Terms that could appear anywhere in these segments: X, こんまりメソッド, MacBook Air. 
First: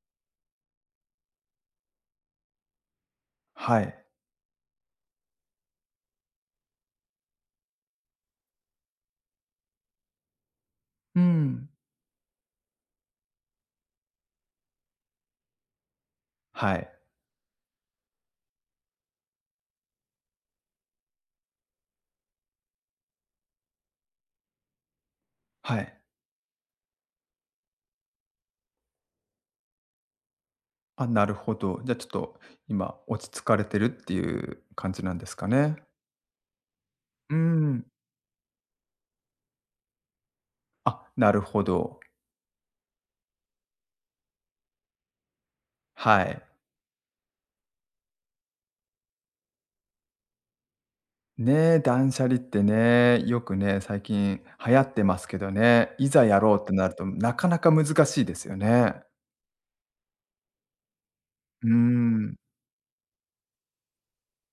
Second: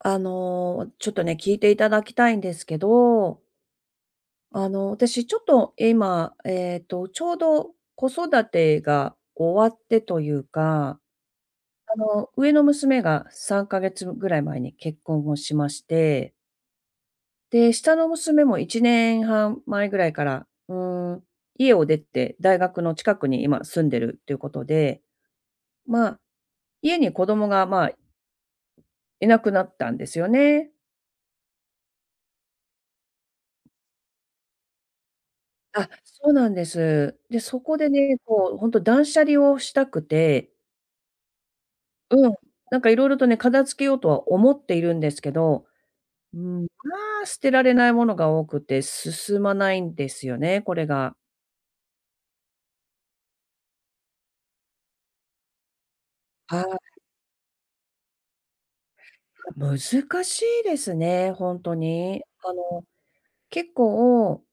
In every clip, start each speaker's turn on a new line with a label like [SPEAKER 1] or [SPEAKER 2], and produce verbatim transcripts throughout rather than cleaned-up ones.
[SPEAKER 1] あの、ちょっとね、聞いていただきたいんですけど、
[SPEAKER 2] はい。
[SPEAKER 1] あの、私ちょっと今、えっと、ちょうど子育てが終わってというか、
[SPEAKER 2] うん。
[SPEAKER 1] あの、上の娘がさんかげつぐらい前に結婚をしまして、
[SPEAKER 2] はい。
[SPEAKER 1] で、下の娘もいちねんはん前ぐらいから、うーん、家を出て大学の近くに今住んでるっていうことで、
[SPEAKER 2] はい。
[SPEAKER 1] まあ、家に子供が、まあ、いなくなったんですよね。
[SPEAKER 2] あ、なるほど。じゃあちょっと今落ち着かれてるっていう感じなんですかね。
[SPEAKER 1] あ、そうなんです。
[SPEAKER 2] う
[SPEAKER 1] で、そこ
[SPEAKER 2] ん。
[SPEAKER 1] でね、こうほんと断捨離をしたくて、
[SPEAKER 2] あ、なるほど。
[SPEAKER 1] うん、なんか色々とね、片付けようとは思っているんですけど、
[SPEAKER 2] は
[SPEAKER 1] うー
[SPEAKER 2] い。
[SPEAKER 1] ん、まあ、捨てられないものが多くて進まないんですよね、これが。
[SPEAKER 2] ねえ、断捨離ってね、よくね、最近流行ってますけどね、いざやろう
[SPEAKER 1] は
[SPEAKER 2] ってなる
[SPEAKER 1] い、
[SPEAKER 2] となかなか難しいですよね。
[SPEAKER 1] 難しいですね、ほん
[SPEAKER 2] うー
[SPEAKER 1] とに。
[SPEAKER 2] ん。
[SPEAKER 1] あの、結構、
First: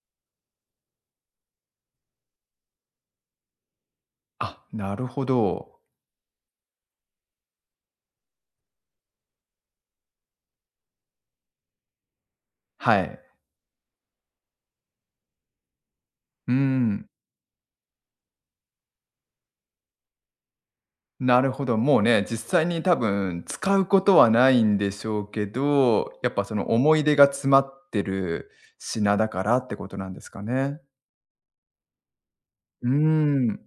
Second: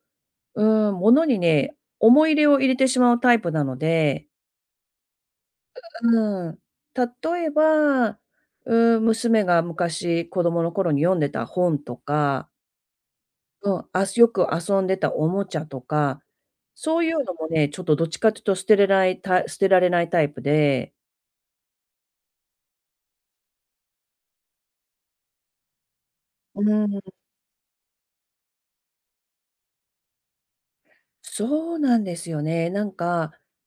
[SPEAKER 1] うーん、物にね、思い入れを入れてしまうタイプなので、
[SPEAKER 2] あ、なるほど。
[SPEAKER 1] うん、例えば、うーん、娘が昔子供の頃に読んでた本とか、
[SPEAKER 2] はい。
[SPEAKER 1] うん、あすよく遊んでたおもちゃとか、
[SPEAKER 2] うー
[SPEAKER 1] そう
[SPEAKER 2] ん。
[SPEAKER 1] いうのもね、ちょっとどっちかっていうと捨てれないた捨てられないタイプで、
[SPEAKER 2] なるほど、もうね、実際に多分使うことはないんでしょうけど、やっぱそ
[SPEAKER 1] う
[SPEAKER 2] の
[SPEAKER 1] ー
[SPEAKER 2] 思い
[SPEAKER 1] ん。
[SPEAKER 2] 出が詰まってる品だからってことなんですかね。
[SPEAKER 1] そうなんですよね。な
[SPEAKER 2] うー
[SPEAKER 1] んか、
[SPEAKER 2] ん、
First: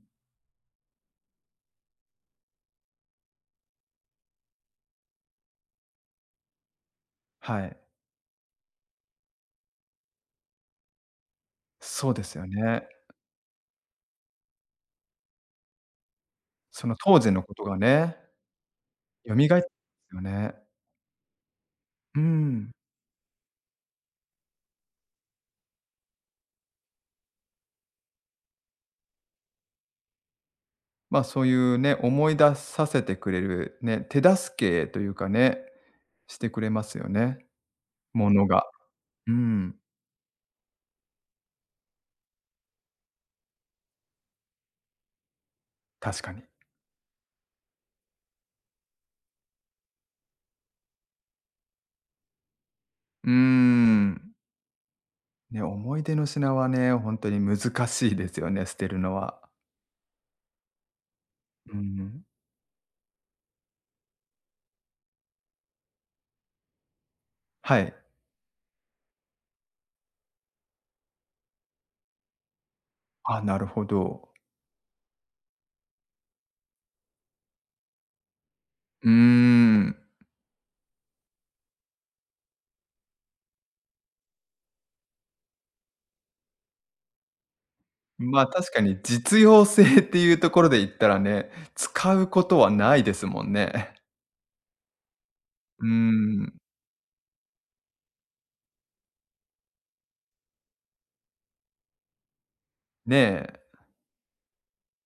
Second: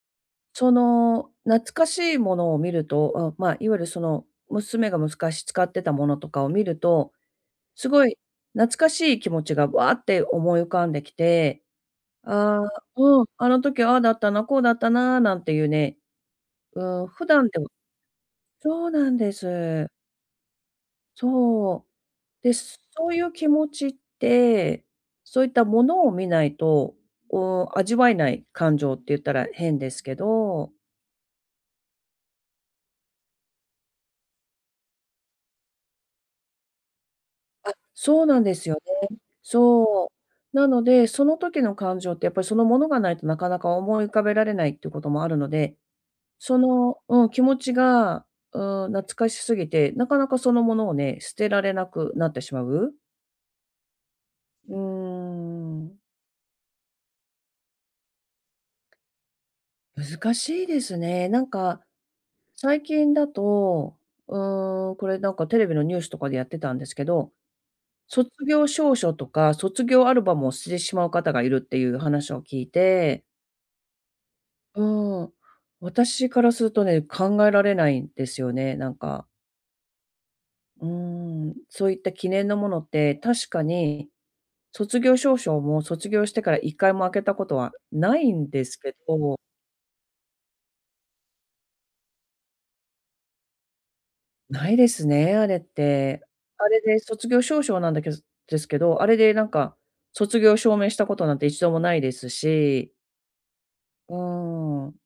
[SPEAKER 1] その、懐かしいものを見ると、あ、まあ、いわゆるその、娘が昔使ってたものとかを見ると、
[SPEAKER 2] はい。
[SPEAKER 1] すごい懐かしい気持ちがわーって思い浮かんできて、
[SPEAKER 2] そうですよ
[SPEAKER 1] ああ、
[SPEAKER 2] ね。
[SPEAKER 1] うん、あの時ああだったな、こうだったななんていうね、
[SPEAKER 2] その
[SPEAKER 1] うん、
[SPEAKER 2] 当
[SPEAKER 1] 普
[SPEAKER 2] 時の
[SPEAKER 1] 段
[SPEAKER 2] こ
[SPEAKER 1] で
[SPEAKER 2] と
[SPEAKER 1] も
[SPEAKER 2] がね、
[SPEAKER 1] そう
[SPEAKER 2] 蘇って
[SPEAKER 1] なんで
[SPEAKER 2] ま
[SPEAKER 1] す。
[SPEAKER 2] すよね。
[SPEAKER 1] そう。
[SPEAKER 2] うー
[SPEAKER 1] で、
[SPEAKER 2] ん。
[SPEAKER 1] そういう気持ちって、そういったものを見ないと、こう味わえない感情って言ったら変ですけど、
[SPEAKER 2] ま、あそういうね、思い出させてくれるね、手助けというかね、してくれますよね、
[SPEAKER 1] そう
[SPEAKER 2] も
[SPEAKER 1] なん
[SPEAKER 2] の
[SPEAKER 1] で
[SPEAKER 2] が。
[SPEAKER 1] すよね。
[SPEAKER 2] うん、
[SPEAKER 1] そう。なので、その時の感情ってやっぱりそのものがないとなかなか思い浮かべられないっていうこともあるので、
[SPEAKER 2] 確かに。
[SPEAKER 1] その、うん、気持ちが、うん、懐かしすぎて、なかなかそのものをね、捨てられなくなってしまう。
[SPEAKER 2] うーん。
[SPEAKER 1] うー
[SPEAKER 2] ね、思
[SPEAKER 1] ん、
[SPEAKER 2] い出の品はね、本当に難しいですよね、捨てるのは。
[SPEAKER 1] 難しいですね。なん
[SPEAKER 2] う
[SPEAKER 1] か
[SPEAKER 2] ん。
[SPEAKER 1] 最近だと、うーん、これなんかテレビのニュースとかでやってたんですけど、
[SPEAKER 2] はい。
[SPEAKER 1] 卒業証書とか卒業アルバムを捨ててしまう方がいるっていう話を聞いて、
[SPEAKER 2] あ、なるほど。
[SPEAKER 1] うん、私からするとね、考えられないんですよね、なん
[SPEAKER 2] うー
[SPEAKER 1] か。
[SPEAKER 2] ん。
[SPEAKER 1] うん、そういった記念のものって確かに卒業証書も卒業してからいっかいも開けたことはない
[SPEAKER 2] ま、
[SPEAKER 1] んで
[SPEAKER 2] 確
[SPEAKER 1] す
[SPEAKER 2] か
[SPEAKER 1] け
[SPEAKER 2] に
[SPEAKER 1] ど、
[SPEAKER 2] 実用性っていうところで言ったらね、使うことはないですもんね。
[SPEAKER 1] ないですね、あれっ
[SPEAKER 2] うー
[SPEAKER 1] て。
[SPEAKER 2] ん。
[SPEAKER 1] あれで卒業証書なんだけどですけど、あれでなんか、卒業証明したことなんて一度もないですし、
[SPEAKER 2] ねえ、
[SPEAKER 1] うーん。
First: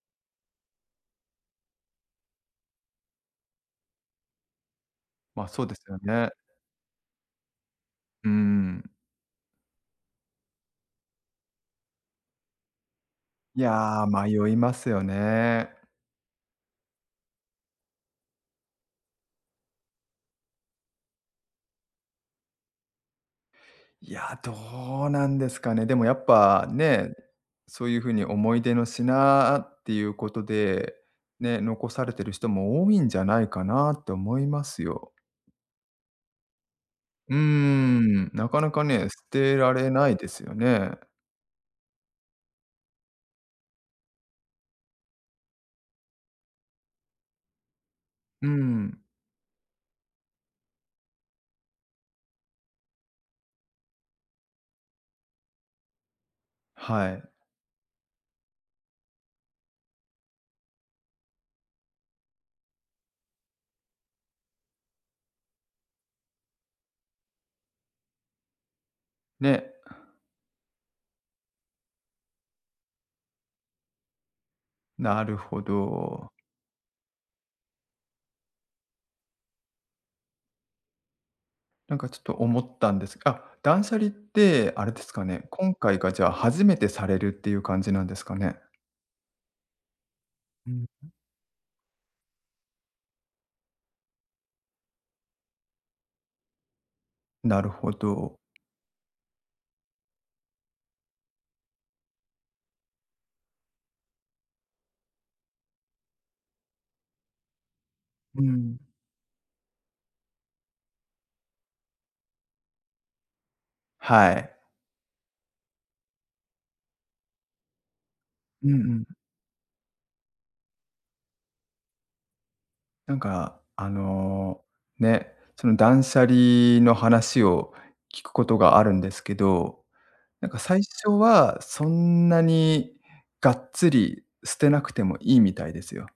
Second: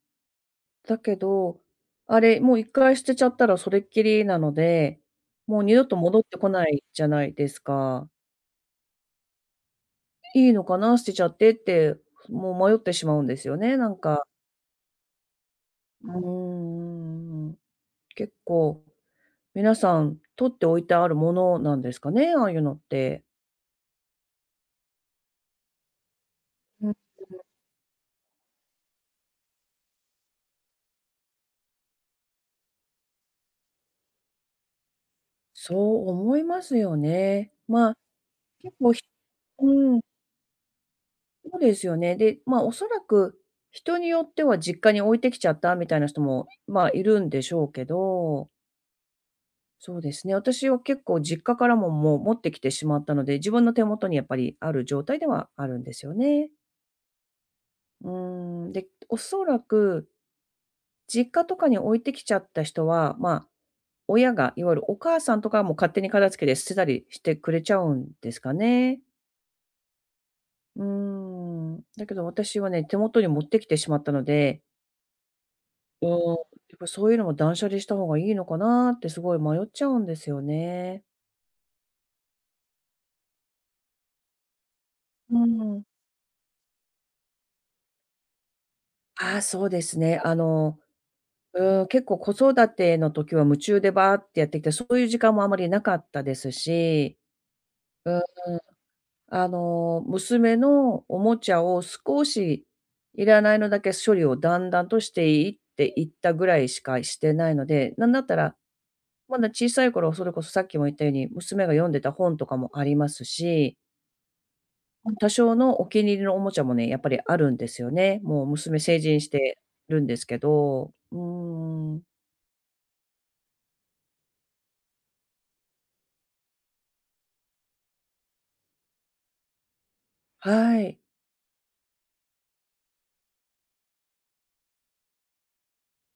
[SPEAKER 1] だけど、あれ、もう一回捨てちゃったらそれっきりなので、
[SPEAKER 2] ま、あ
[SPEAKER 1] も
[SPEAKER 2] そ
[SPEAKER 1] う
[SPEAKER 2] う
[SPEAKER 1] 二
[SPEAKER 2] です
[SPEAKER 1] 度と
[SPEAKER 2] よ
[SPEAKER 1] 戻っ
[SPEAKER 2] ね。
[SPEAKER 1] てこないじゃないですか。
[SPEAKER 2] うん。
[SPEAKER 1] いいのかな、捨てちゃってって、もう迷ってしまうんですよ
[SPEAKER 2] い
[SPEAKER 1] ね、なん
[SPEAKER 2] や
[SPEAKER 1] か。
[SPEAKER 2] ー、迷いますよね。
[SPEAKER 1] うーん、結構皆さん取っておいてあるものなんですかね、ああいうのって。
[SPEAKER 2] いや、どうなんですかね。でもやっぱね、そういう風に思い出の品っていうことで、ね、残されてる人も多いんじゃないかなって思いますよ。
[SPEAKER 1] そう思いますよ
[SPEAKER 2] うー
[SPEAKER 1] ね。まあ、
[SPEAKER 2] ん、なかな
[SPEAKER 1] 結
[SPEAKER 2] か
[SPEAKER 1] 構ひ
[SPEAKER 2] ね、捨てられ
[SPEAKER 1] うん、
[SPEAKER 2] ないですよね。
[SPEAKER 1] そうですよね。で、まあ、おそらく人によっては実家に置いてきちゃったみたいな人も、まあ、いるんでしょうけ
[SPEAKER 2] う
[SPEAKER 1] ど、
[SPEAKER 2] ん、
[SPEAKER 1] そうですね、私は結構実家からも、もう持ってきてしまったので、自分の手元にやっぱりある状態ではあるんですよね。
[SPEAKER 2] はい。
[SPEAKER 1] うん、で、おそらく実家とかに置いてきちゃった人は、まあ、親がいわゆるお母さんとかはもう勝手に片付けて捨てたりしてくれちゃうんですかね。
[SPEAKER 2] ね、
[SPEAKER 1] うーん、だけど私はね、手元に持ってきてしまったので、
[SPEAKER 2] なるほ
[SPEAKER 1] うー
[SPEAKER 2] ど。
[SPEAKER 1] ん、やっぱそういうのも断捨離した方がいいのかなってすごい迷っちゃうんですよね。
[SPEAKER 2] なんかちょっと思ったんです。あ、断捨離ってあれですか
[SPEAKER 1] う
[SPEAKER 2] ね、今
[SPEAKER 1] ん。
[SPEAKER 2] 回がじゃあ初めてされるっていう感じなんですかね？
[SPEAKER 1] ああ、そうですね。あ
[SPEAKER 2] う
[SPEAKER 1] の、
[SPEAKER 2] ん。
[SPEAKER 1] うーん、結構子育ての時は夢中でバーってやってきて、そういう時間もあまりなかったですし、
[SPEAKER 2] なるほ
[SPEAKER 1] うーん、
[SPEAKER 2] ど。
[SPEAKER 1] あの、娘のおもちゃを少しいらないのだけ処理をだんだんとしていっていったぐらいしかしてないので、なんだった
[SPEAKER 2] う
[SPEAKER 1] ら
[SPEAKER 2] ん。
[SPEAKER 1] まだ小さい頃、それこそさっきも言ったように、娘が読んでた本とかもありますし、
[SPEAKER 2] はい。
[SPEAKER 1] うん。多少のお気に入りのおもちゃもね、やっぱりあるんですよね。もう
[SPEAKER 2] うん、う
[SPEAKER 1] 娘成
[SPEAKER 2] ん。
[SPEAKER 1] 人してるんですけど。うーん。
[SPEAKER 2] なんか、あの、ね、その断捨離の話を聞くことがあるんですけど、なん
[SPEAKER 1] は
[SPEAKER 2] か最
[SPEAKER 1] い。
[SPEAKER 2] 初はそんなにがっつり捨てなくてもいいみたいですよ。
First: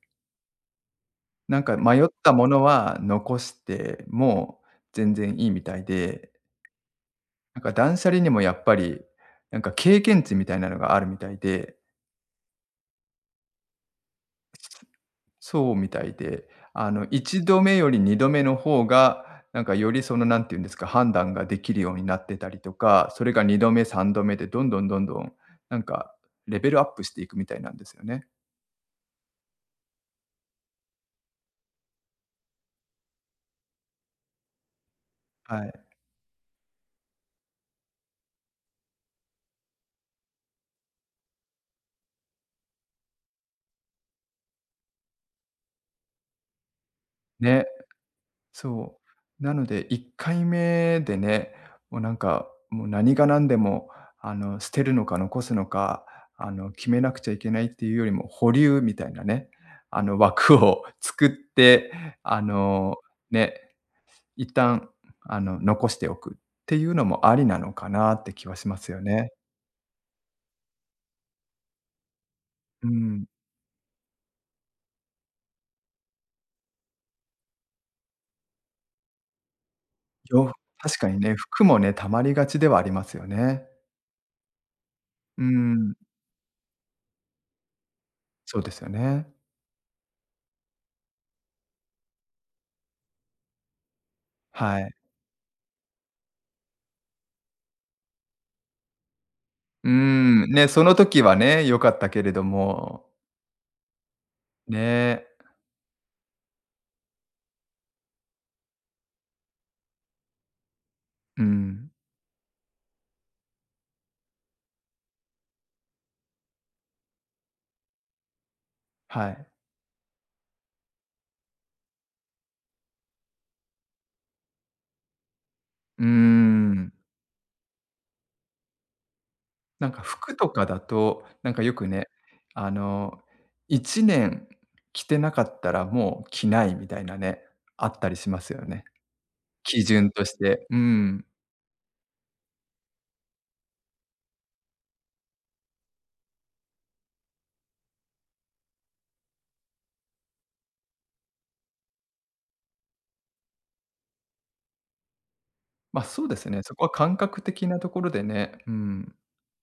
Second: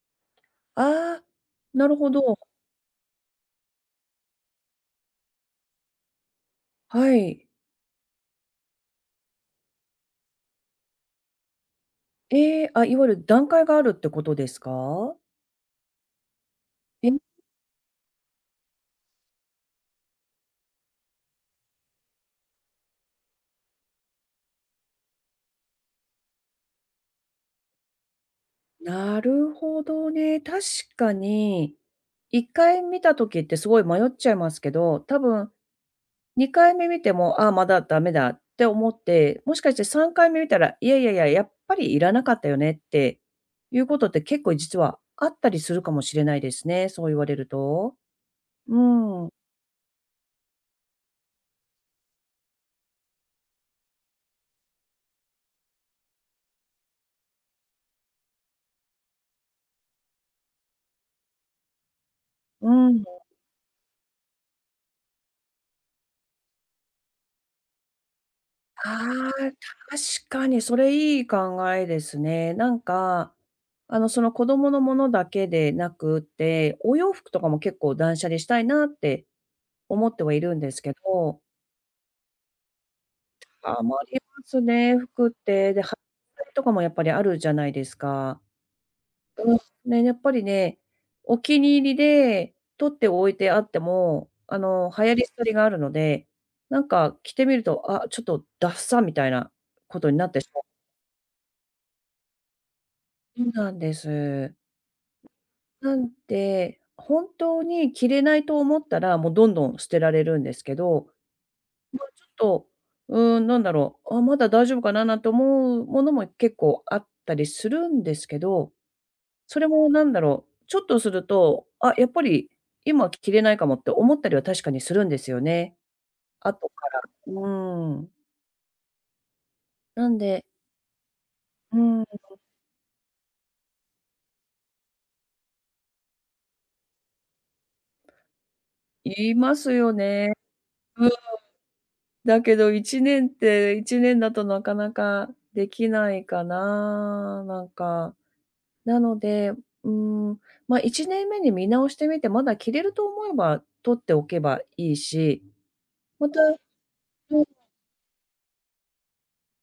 [SPEAKER 1] ああ、
[SPEAKER 2] なんか
[SPEAKER 1] なる
[SPEAKER 2] 迷っ
[SPEAKER 1] ほ
[SPEAKER 2] た
[SPEAKER 1] ど。
[SPEAKER 2] ものは残しても全然いいみたいで、
[SPEAKER 1] はい。
[SPEAKER 2] なんか断捨離にもやっぱり、なんか経験値みたいなのがあるみたいで、
[SPEAKER 1] ええ、あ、いわゆる段階があるってことですか？
[SPEAKER 2] そうみたいで、あの、
[SPEAKER 1] え。
[SPEAKER 2] いちどめよりにどめの方が、なんかよりその、なんていうんですか、判断ができるようになってたりとか、それがにどめ、さんどめでどんどんどんどん、なんかレベルアップしていくみたいなんですよね。
[SPEAKER 1] なるほどね。確かに、一回見た時ってすごい迷っちゃいますけど、多分
[SPEAKER 2] はい。
[SPEAKER 1] にかいめ見ても、ああ、まだダメだって思って、もしかしてさんかいめ見たら、いやいやいや、やっぱりいらなかったよねっていうことって結構実はあったりするかもしれないですね、そう言われる
[SPEAKER 2] ね、
[SPEAKER 1] と。う
[SPEAKER 2] そ
[SPEAKER 1] ん。
[SPEAKER 2] う。なのでいっかいめでね、もうなんか、もう何が何でも、あの、捨てるのか残すのか、あの、決めなくちゃいけないっていうよりも、保留みたいなね、あの、枠を作って、あ
[SPEAKER 1] う
[SPEAKER 2] の、
[SPEAKER 1] ん。
[SPEAKER 2] ね、一旦、あの、残しておくっていうのもありなのかなって気はします
[SPEAKER 1] あ
[SPEAKER 2] よね。
[SPEAKER 1] あ、確かにそれいい考えですね。なん
[SPEAKER 2] うん。
[SPEAKER 1] か、あの、その子供のものだけでなくて、お洋服とかも結構断捨離したいなって思ってはい
[SPEAKER 2] よ、
[SPEAKER 1] るんですけ
[SPEAKER 2] 確かにね、
[SPEAKER 1] ど、
[SPEAKER 2] 服もね、溜まりがちではありますよね。
[SPEAKER 1] 余りますね、服っ
[SPEAKER 2] う
[SPEAKER 1] て。で、
[SPEAKER 2] ん、
[SPEAKER 1] はとかもやっぱりあるじゃないですか。
[SPEAKER 2] そうですよね。
[SPEAKER 1] うん、ね、やっぱりね、お気に入りで取っておいてあっても、あ
[SPEAKER 2] は
[SPEAKER 1] の、
[SPEAKER 2] い。
[SPEAKER 1] 流行り廃りがあるので、なんか着てみると、あ、ちょっとダッサみたいな
[SPEAKER 2] うー
[SPEAKER 1] ことになってし
[SPEAKER 2] ん、
[SPEAKER 1] まう。
[SPEAKER 2] ね、その時はね、良かったけれども、
[SPEAKER 1] そうなんです。
[SPEAKER 2] ね、
[SPEAKER 1] なんで、本当に着れないと思ったら、もうどんどん捨てられるんですけど、
[SPEAKER 2] うん、
[SPEAKER 1] ちょっと、うーん、なんだろう、あ、まだ大丈夫かななんて思うものも結構あったりするんですけど、
[SPEAKER 2] はい。
[SPEAKER 1] それもなんだろう、ちょっとすると、あ、やっぱり今着れないかもって思ったりは確かにするんですよね。
[SPEAKER 2] うー
[SPEAKER 1] 後か
[SPEAKER 2] ん。
[SPEAKER 1] ら。うん。
[SPEAKER 2] なんか
[SPEAKER 1] なん
[SPEAKER 2] 服
[SPEAKER 1] で、
[SPEAKER 2] とかだと、なんかよ
[SPEAKER 1] う
[SPEAKER 2] く
[SPEAKER 1] ん、
[SPEAKER 2] ね、あの、いちねん着てなかったらもう着ないみたいなね、あったりしますよね。
[SPEAKER 1] 言います
[SPEAKER 2] 基
[SPEAKER 1] よ
[SPEAKER 2] 準と
[SPEAKER 1] ね。
[SPEAKER 2] して。う
[SPEAKER 1] うん、
[SPEAKER 2] ん。
[SPEAKER 1] だけど1年っていちねんだとなかなかできないかな、なんか。なので、うん、ま、いちねんめに見直してみて、まだ着れると思えば取っておけばいいし、
[SPEAKER 2] ま、そう
[SPEAKER 1] ま
[SPEAKER 2] で
[SPEAKER 1] た、
[SPEAKER 2] すね。そこは感覚
[SPEAKER 1] うん、
[SPEAKER 2] 的なところでね、うん。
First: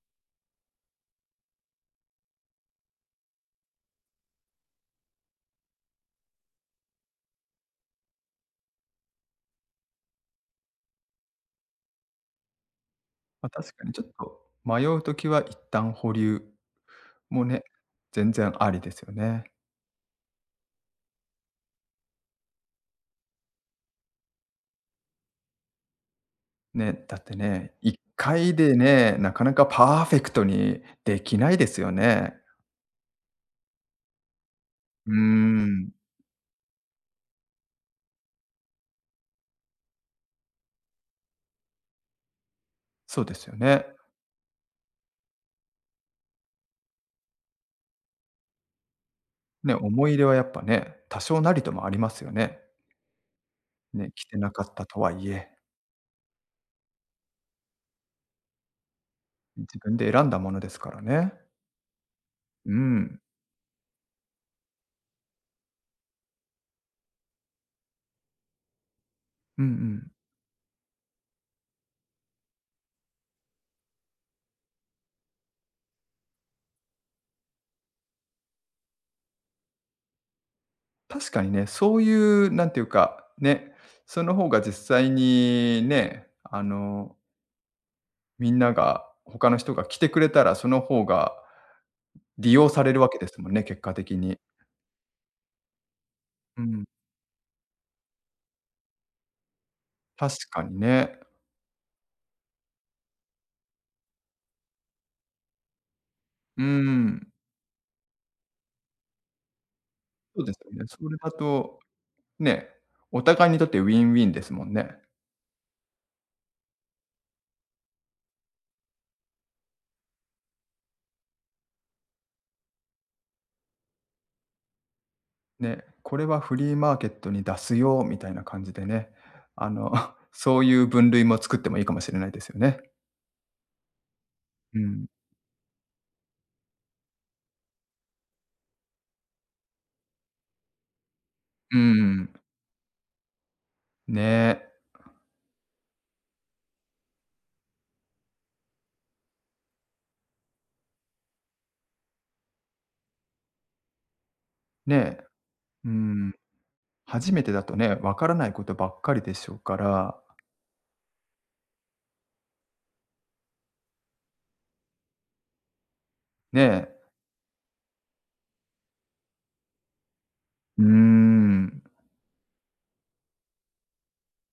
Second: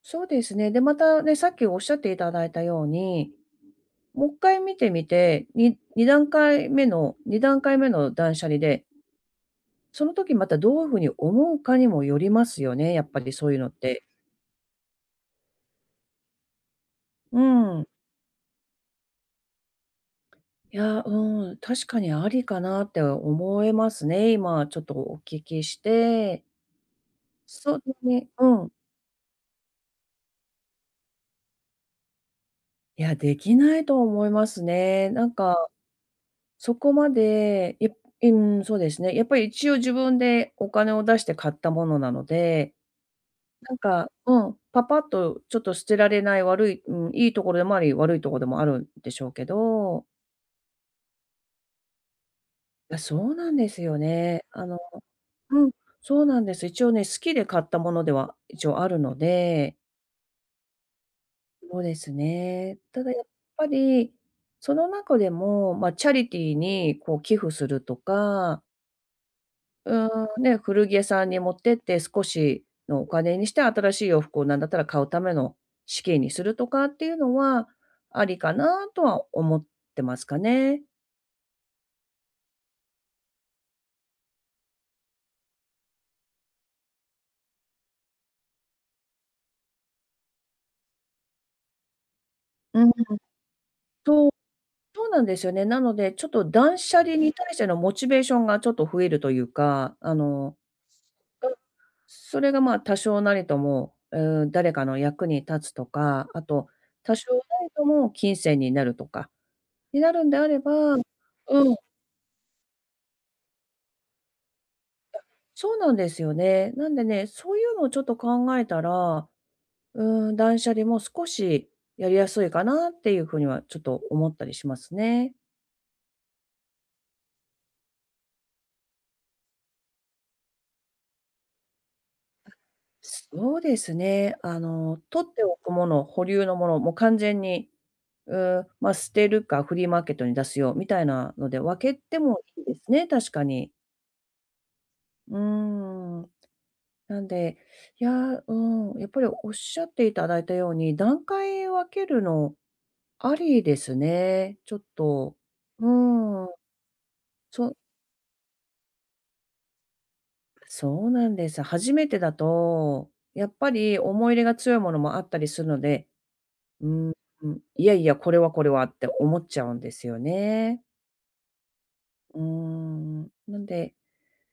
[SPEAKER 1] そうですね。で、またね、さっきおっしゃっていただいたように、もう一回見てみて、に2段階目のに段階目の断捨離で、その時またどういう風に思うかにもよりますよね、やっぱりそ
[SPEAKER 2] ま、
[SPEAKER 1] ういうのっ
[SPEAKER 2] 確かにちょ
[SPEAKER 1] て。
[SPEAKER 2] っと迷うときは一旦保留
[SPEAKER 1] う
[SPEAKER 2] もね、
[SPEAKER 1] ん。
[SPEAKER 2] 全然ありですよね。
[SPEAKER 1] いや、うん、確かにありかなって思えますね、今ちょっとお聞きして。
[SPEAKER 2] ね、だってね、
[SPEAKER 1] そうで
[SPEAKER 2] 一
[SPEAKER 1] すね、う
[SPEAKER 2] 回
[SPEAKER 1] ん。
[SPEAKER 2] でね、なかなかパーフェクトにできないですよね。
[SPEAKER 1] いや、できないと思いますね。
[SPEAKER 2] うー
[SPEAKER 1] なんか、
[SPEAKER 2] ん、
[SPEAKER 1] そこまで、いうん、そうですね。やっぱり一応自分でお金を出して買ったものなので、
[SPEAKER 2] そうですよ
[SPEAKER 1] なん
[SPEAKER 2] ね。
[SPEAKER 1] か、うん、パパッとちょっと捨てられない悪い、うん、いいところでもあり、悪いところでもあるんでしょうけ
[SPEAKER 2] ね、
[SPEAKER 1] ど。
[SPEAKER 2] 思い入れはやっぱね、多少なりともありますよね。
[SPEAKER 1] いやそうなんですよ
[SPEAKER 2] ね、着て
[SPEAKER 1] ね。
[SPEAKER 2] なか
[SPEAKER 1] あ
[SPEAKER 2] っ
[SPEAKER 1] の、
[SPEAKER 2] たとはいえ、
[SPEAKER 1] うん、そうなんです。一応ね、好きで買ったものでは一応あるので、
[SPEAKER 2] 自分で選んだものですからね。
[SPEAKER 1] そうです
[SPEAKER 2] う
[SPEAKER 1] ね。ただ
[SPEAKER 2] ん。
[SPEAKER 1] やっぱり、その中でも、ま、あチャリティーにこう寄付するとか、
[SPEAKER 2] うん、う
[SPEAKER 1] うー
[SPEAKER 2] ん。
[SPEAKER 1] ん、ね、古着屋さんに持ってって少しのお金にして新しい洋服をなんだったら買うための資金にするとかっていうのは、ありかなとは思ってますかね。
[SPEAKER 2] 確かにね、そういうなんていうか、ね、その方が実際にね、あの、みんなが他の人が来てくれたら、その方が利用さ
[SPEAKER 1] う
[SPEAKER 2] れ
[SPEAKER 1] ん。
[SPEAKER 2] るわけですもんね、結果的に。
[SPEAKER 1] そうなんですよね。なので、ちょっと
[SPEAKER 2] う
[SPEAKER 1] 断
[SPEAKER 2] ん、
[SPEAKER 1] 捨離に対してのモチベーションがちょっと増えるというか、あ
[SPEAKER 2] 確
[SPEAKER 1] の、
[SPEAKER 2] かにね。
[SPEAKER 1] それが、まあ、多少なりとも、うーん、誰かの役に立つとか、あ
[SPEAKER 2] うー
[SPEAKER 1] と多
[SPEAKER 2] ん、
[SPEAKER 1] 少なりとも金銭になるとかになるんで
[SPEAKER 2] そう
[SPEAKER 1] あ
[SPEAKER 2] で
[SPEAKER 1] れ
[SPEAKER 2] すよね。
[SPEAKER 1] ば
[SPEAKER 2] そ
[SPEAKER 1] う
[SPEAKER 2] れだ
[SPEAKER 1] ん。
[SPEAKER 2] と、ね、お互いにとってウィンウィンですもんね。
[SPEAKER 1] そうなんですよね。なんでね、そういうのをちょっと考えたら、うーん、断捨離も少しやりやすいかなっていうふうにはちょっと思ったりしますね。
[SPEAKER 2] ね、これはフリーマーケットに出すよみたいな感じでね、あの、そういう分類も作ってもいいかもしれないですよね。
[SPEAKER 1] そうですね。あ
[SPEAKER 2] う
[SPEAKER 1] の、
[SPEAKER 2] ん、
[SPEAKER 1] 取っておくもの、保留のもの、もう完全に、うーん、まあ、捨てるかフリーマーケットに出すよみたいなので
[SPEAKER 2] うー
[SPEAKER 1] 分けて
[SPEAKER 2] ん、
[SPEAKER 1] もいいですね、確かに。
[SPEAKER 2] ねえ、
[SPEAKER 1] うーん。なんで、いや、うん、やっぱりおっしゃっていただいたように、段階分けるのありですね。ちょっ
[SPEAKER 2] ねえ。
[SPEAKER 1] と、う
[SPEAKER 2] うーん、
[SPEAKER 1] ん、
[SPEAKER 2] 初めてだと
[SPEAKER 1] そ
[SPEAKER 2] ね、わからないことばっかりでしょうから、
[SPEAKER 1] そうなんです。初めてだと、やっぱり思い入れが強いものもあったりするので、う
[SPEAKER 2] ね、
[SPEAKER 1] ん、いやいや、これはこれはって思っちゃうんですよ
[SPEAKER 2] う
[SPEAKER 1] ね。
[SPEAKER 2] ーん。
[SPEAKER 1] うーん。なんで、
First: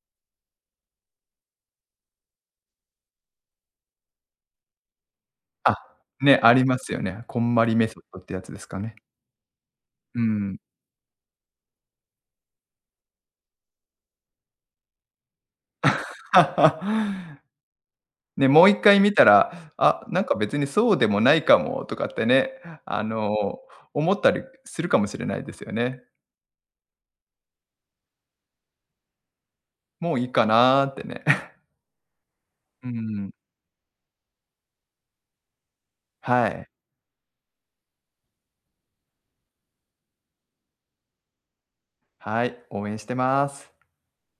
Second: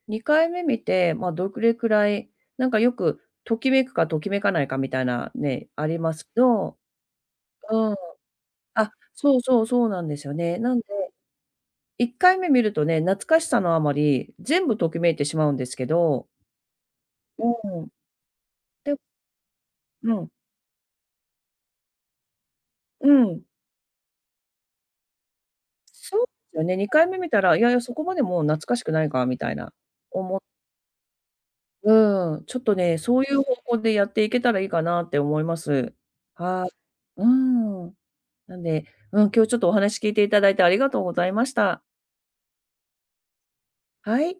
[SPEAKER 1] にかいめ見て、まあ、どれくらい、なんかよく、ときめくかときめかないかみたいなね、
[SPEAKER 2] あ、
[SPEAKER 1] ありますけ
[SPEAKER 2] ね、あり
[SPEAKER 1] ど、
[SPEAKER 2] ますよね。こんまりメ
[SPEAKER 1] うん、
[SPEAKER 2] ソッドってやつですか
[SPEAKER 1] あ、
[SPEAKER 2] ね。
[SPEAKER 1] そうそうそうなんで
[SPEAKER 2] う
[SPEAKER 1] すよ
[SPEAKER 2] ん。
[SPEAKER 1] ね。なんでいっかいめ見るとね、懐かしさのあまり、全部ときめいてしまうんですけど、うん、
[SPEAKER 2] ね、もう一
[SPEAKER 1] で
[SPEAKER 2] 回見たら、あ、
[SPEAKER 1] う
[SPEAKER 2] なん
[SPEAKER 1] ん、
[SPEAKER 2] か別にそうでもないかもとかってね、あ
[SPEAKER 1] う
[SPEAKER 2] の、
[SPEAKER 1] ん。
[SPEAKER 2] 思ったりするかもしれないですよね。
[SPEAKER 1] そうですよね、にかいめ見たら、いやいや、そこまでもう懐かしくないかみたいな、
[SPEAKER 2] もう
[SPEAKER 1] お
[SPEAKER 2] いい
[SPEAKER 1] も
[SPEAKER 2] かなってね。
[SPEAKER 1] うん、ちょっと
[SPEAKER 2] う
[SPEAKER 1] ね、そうい
[SPEAKER 2] ん、
[SPEAKER 1] う方向でやっていけたらいいかなって思います。
[SPEAKER 2] は
[SPEAKER 1] は
[SPEAKER 2] い。
[SPEAKER 1] い。うーん。なんで、うん、今日ちょっとお話聞いていただいてありがとうございました。
[SPEAKER 2] はい、応援してます。
[SPEAKER 1] はい。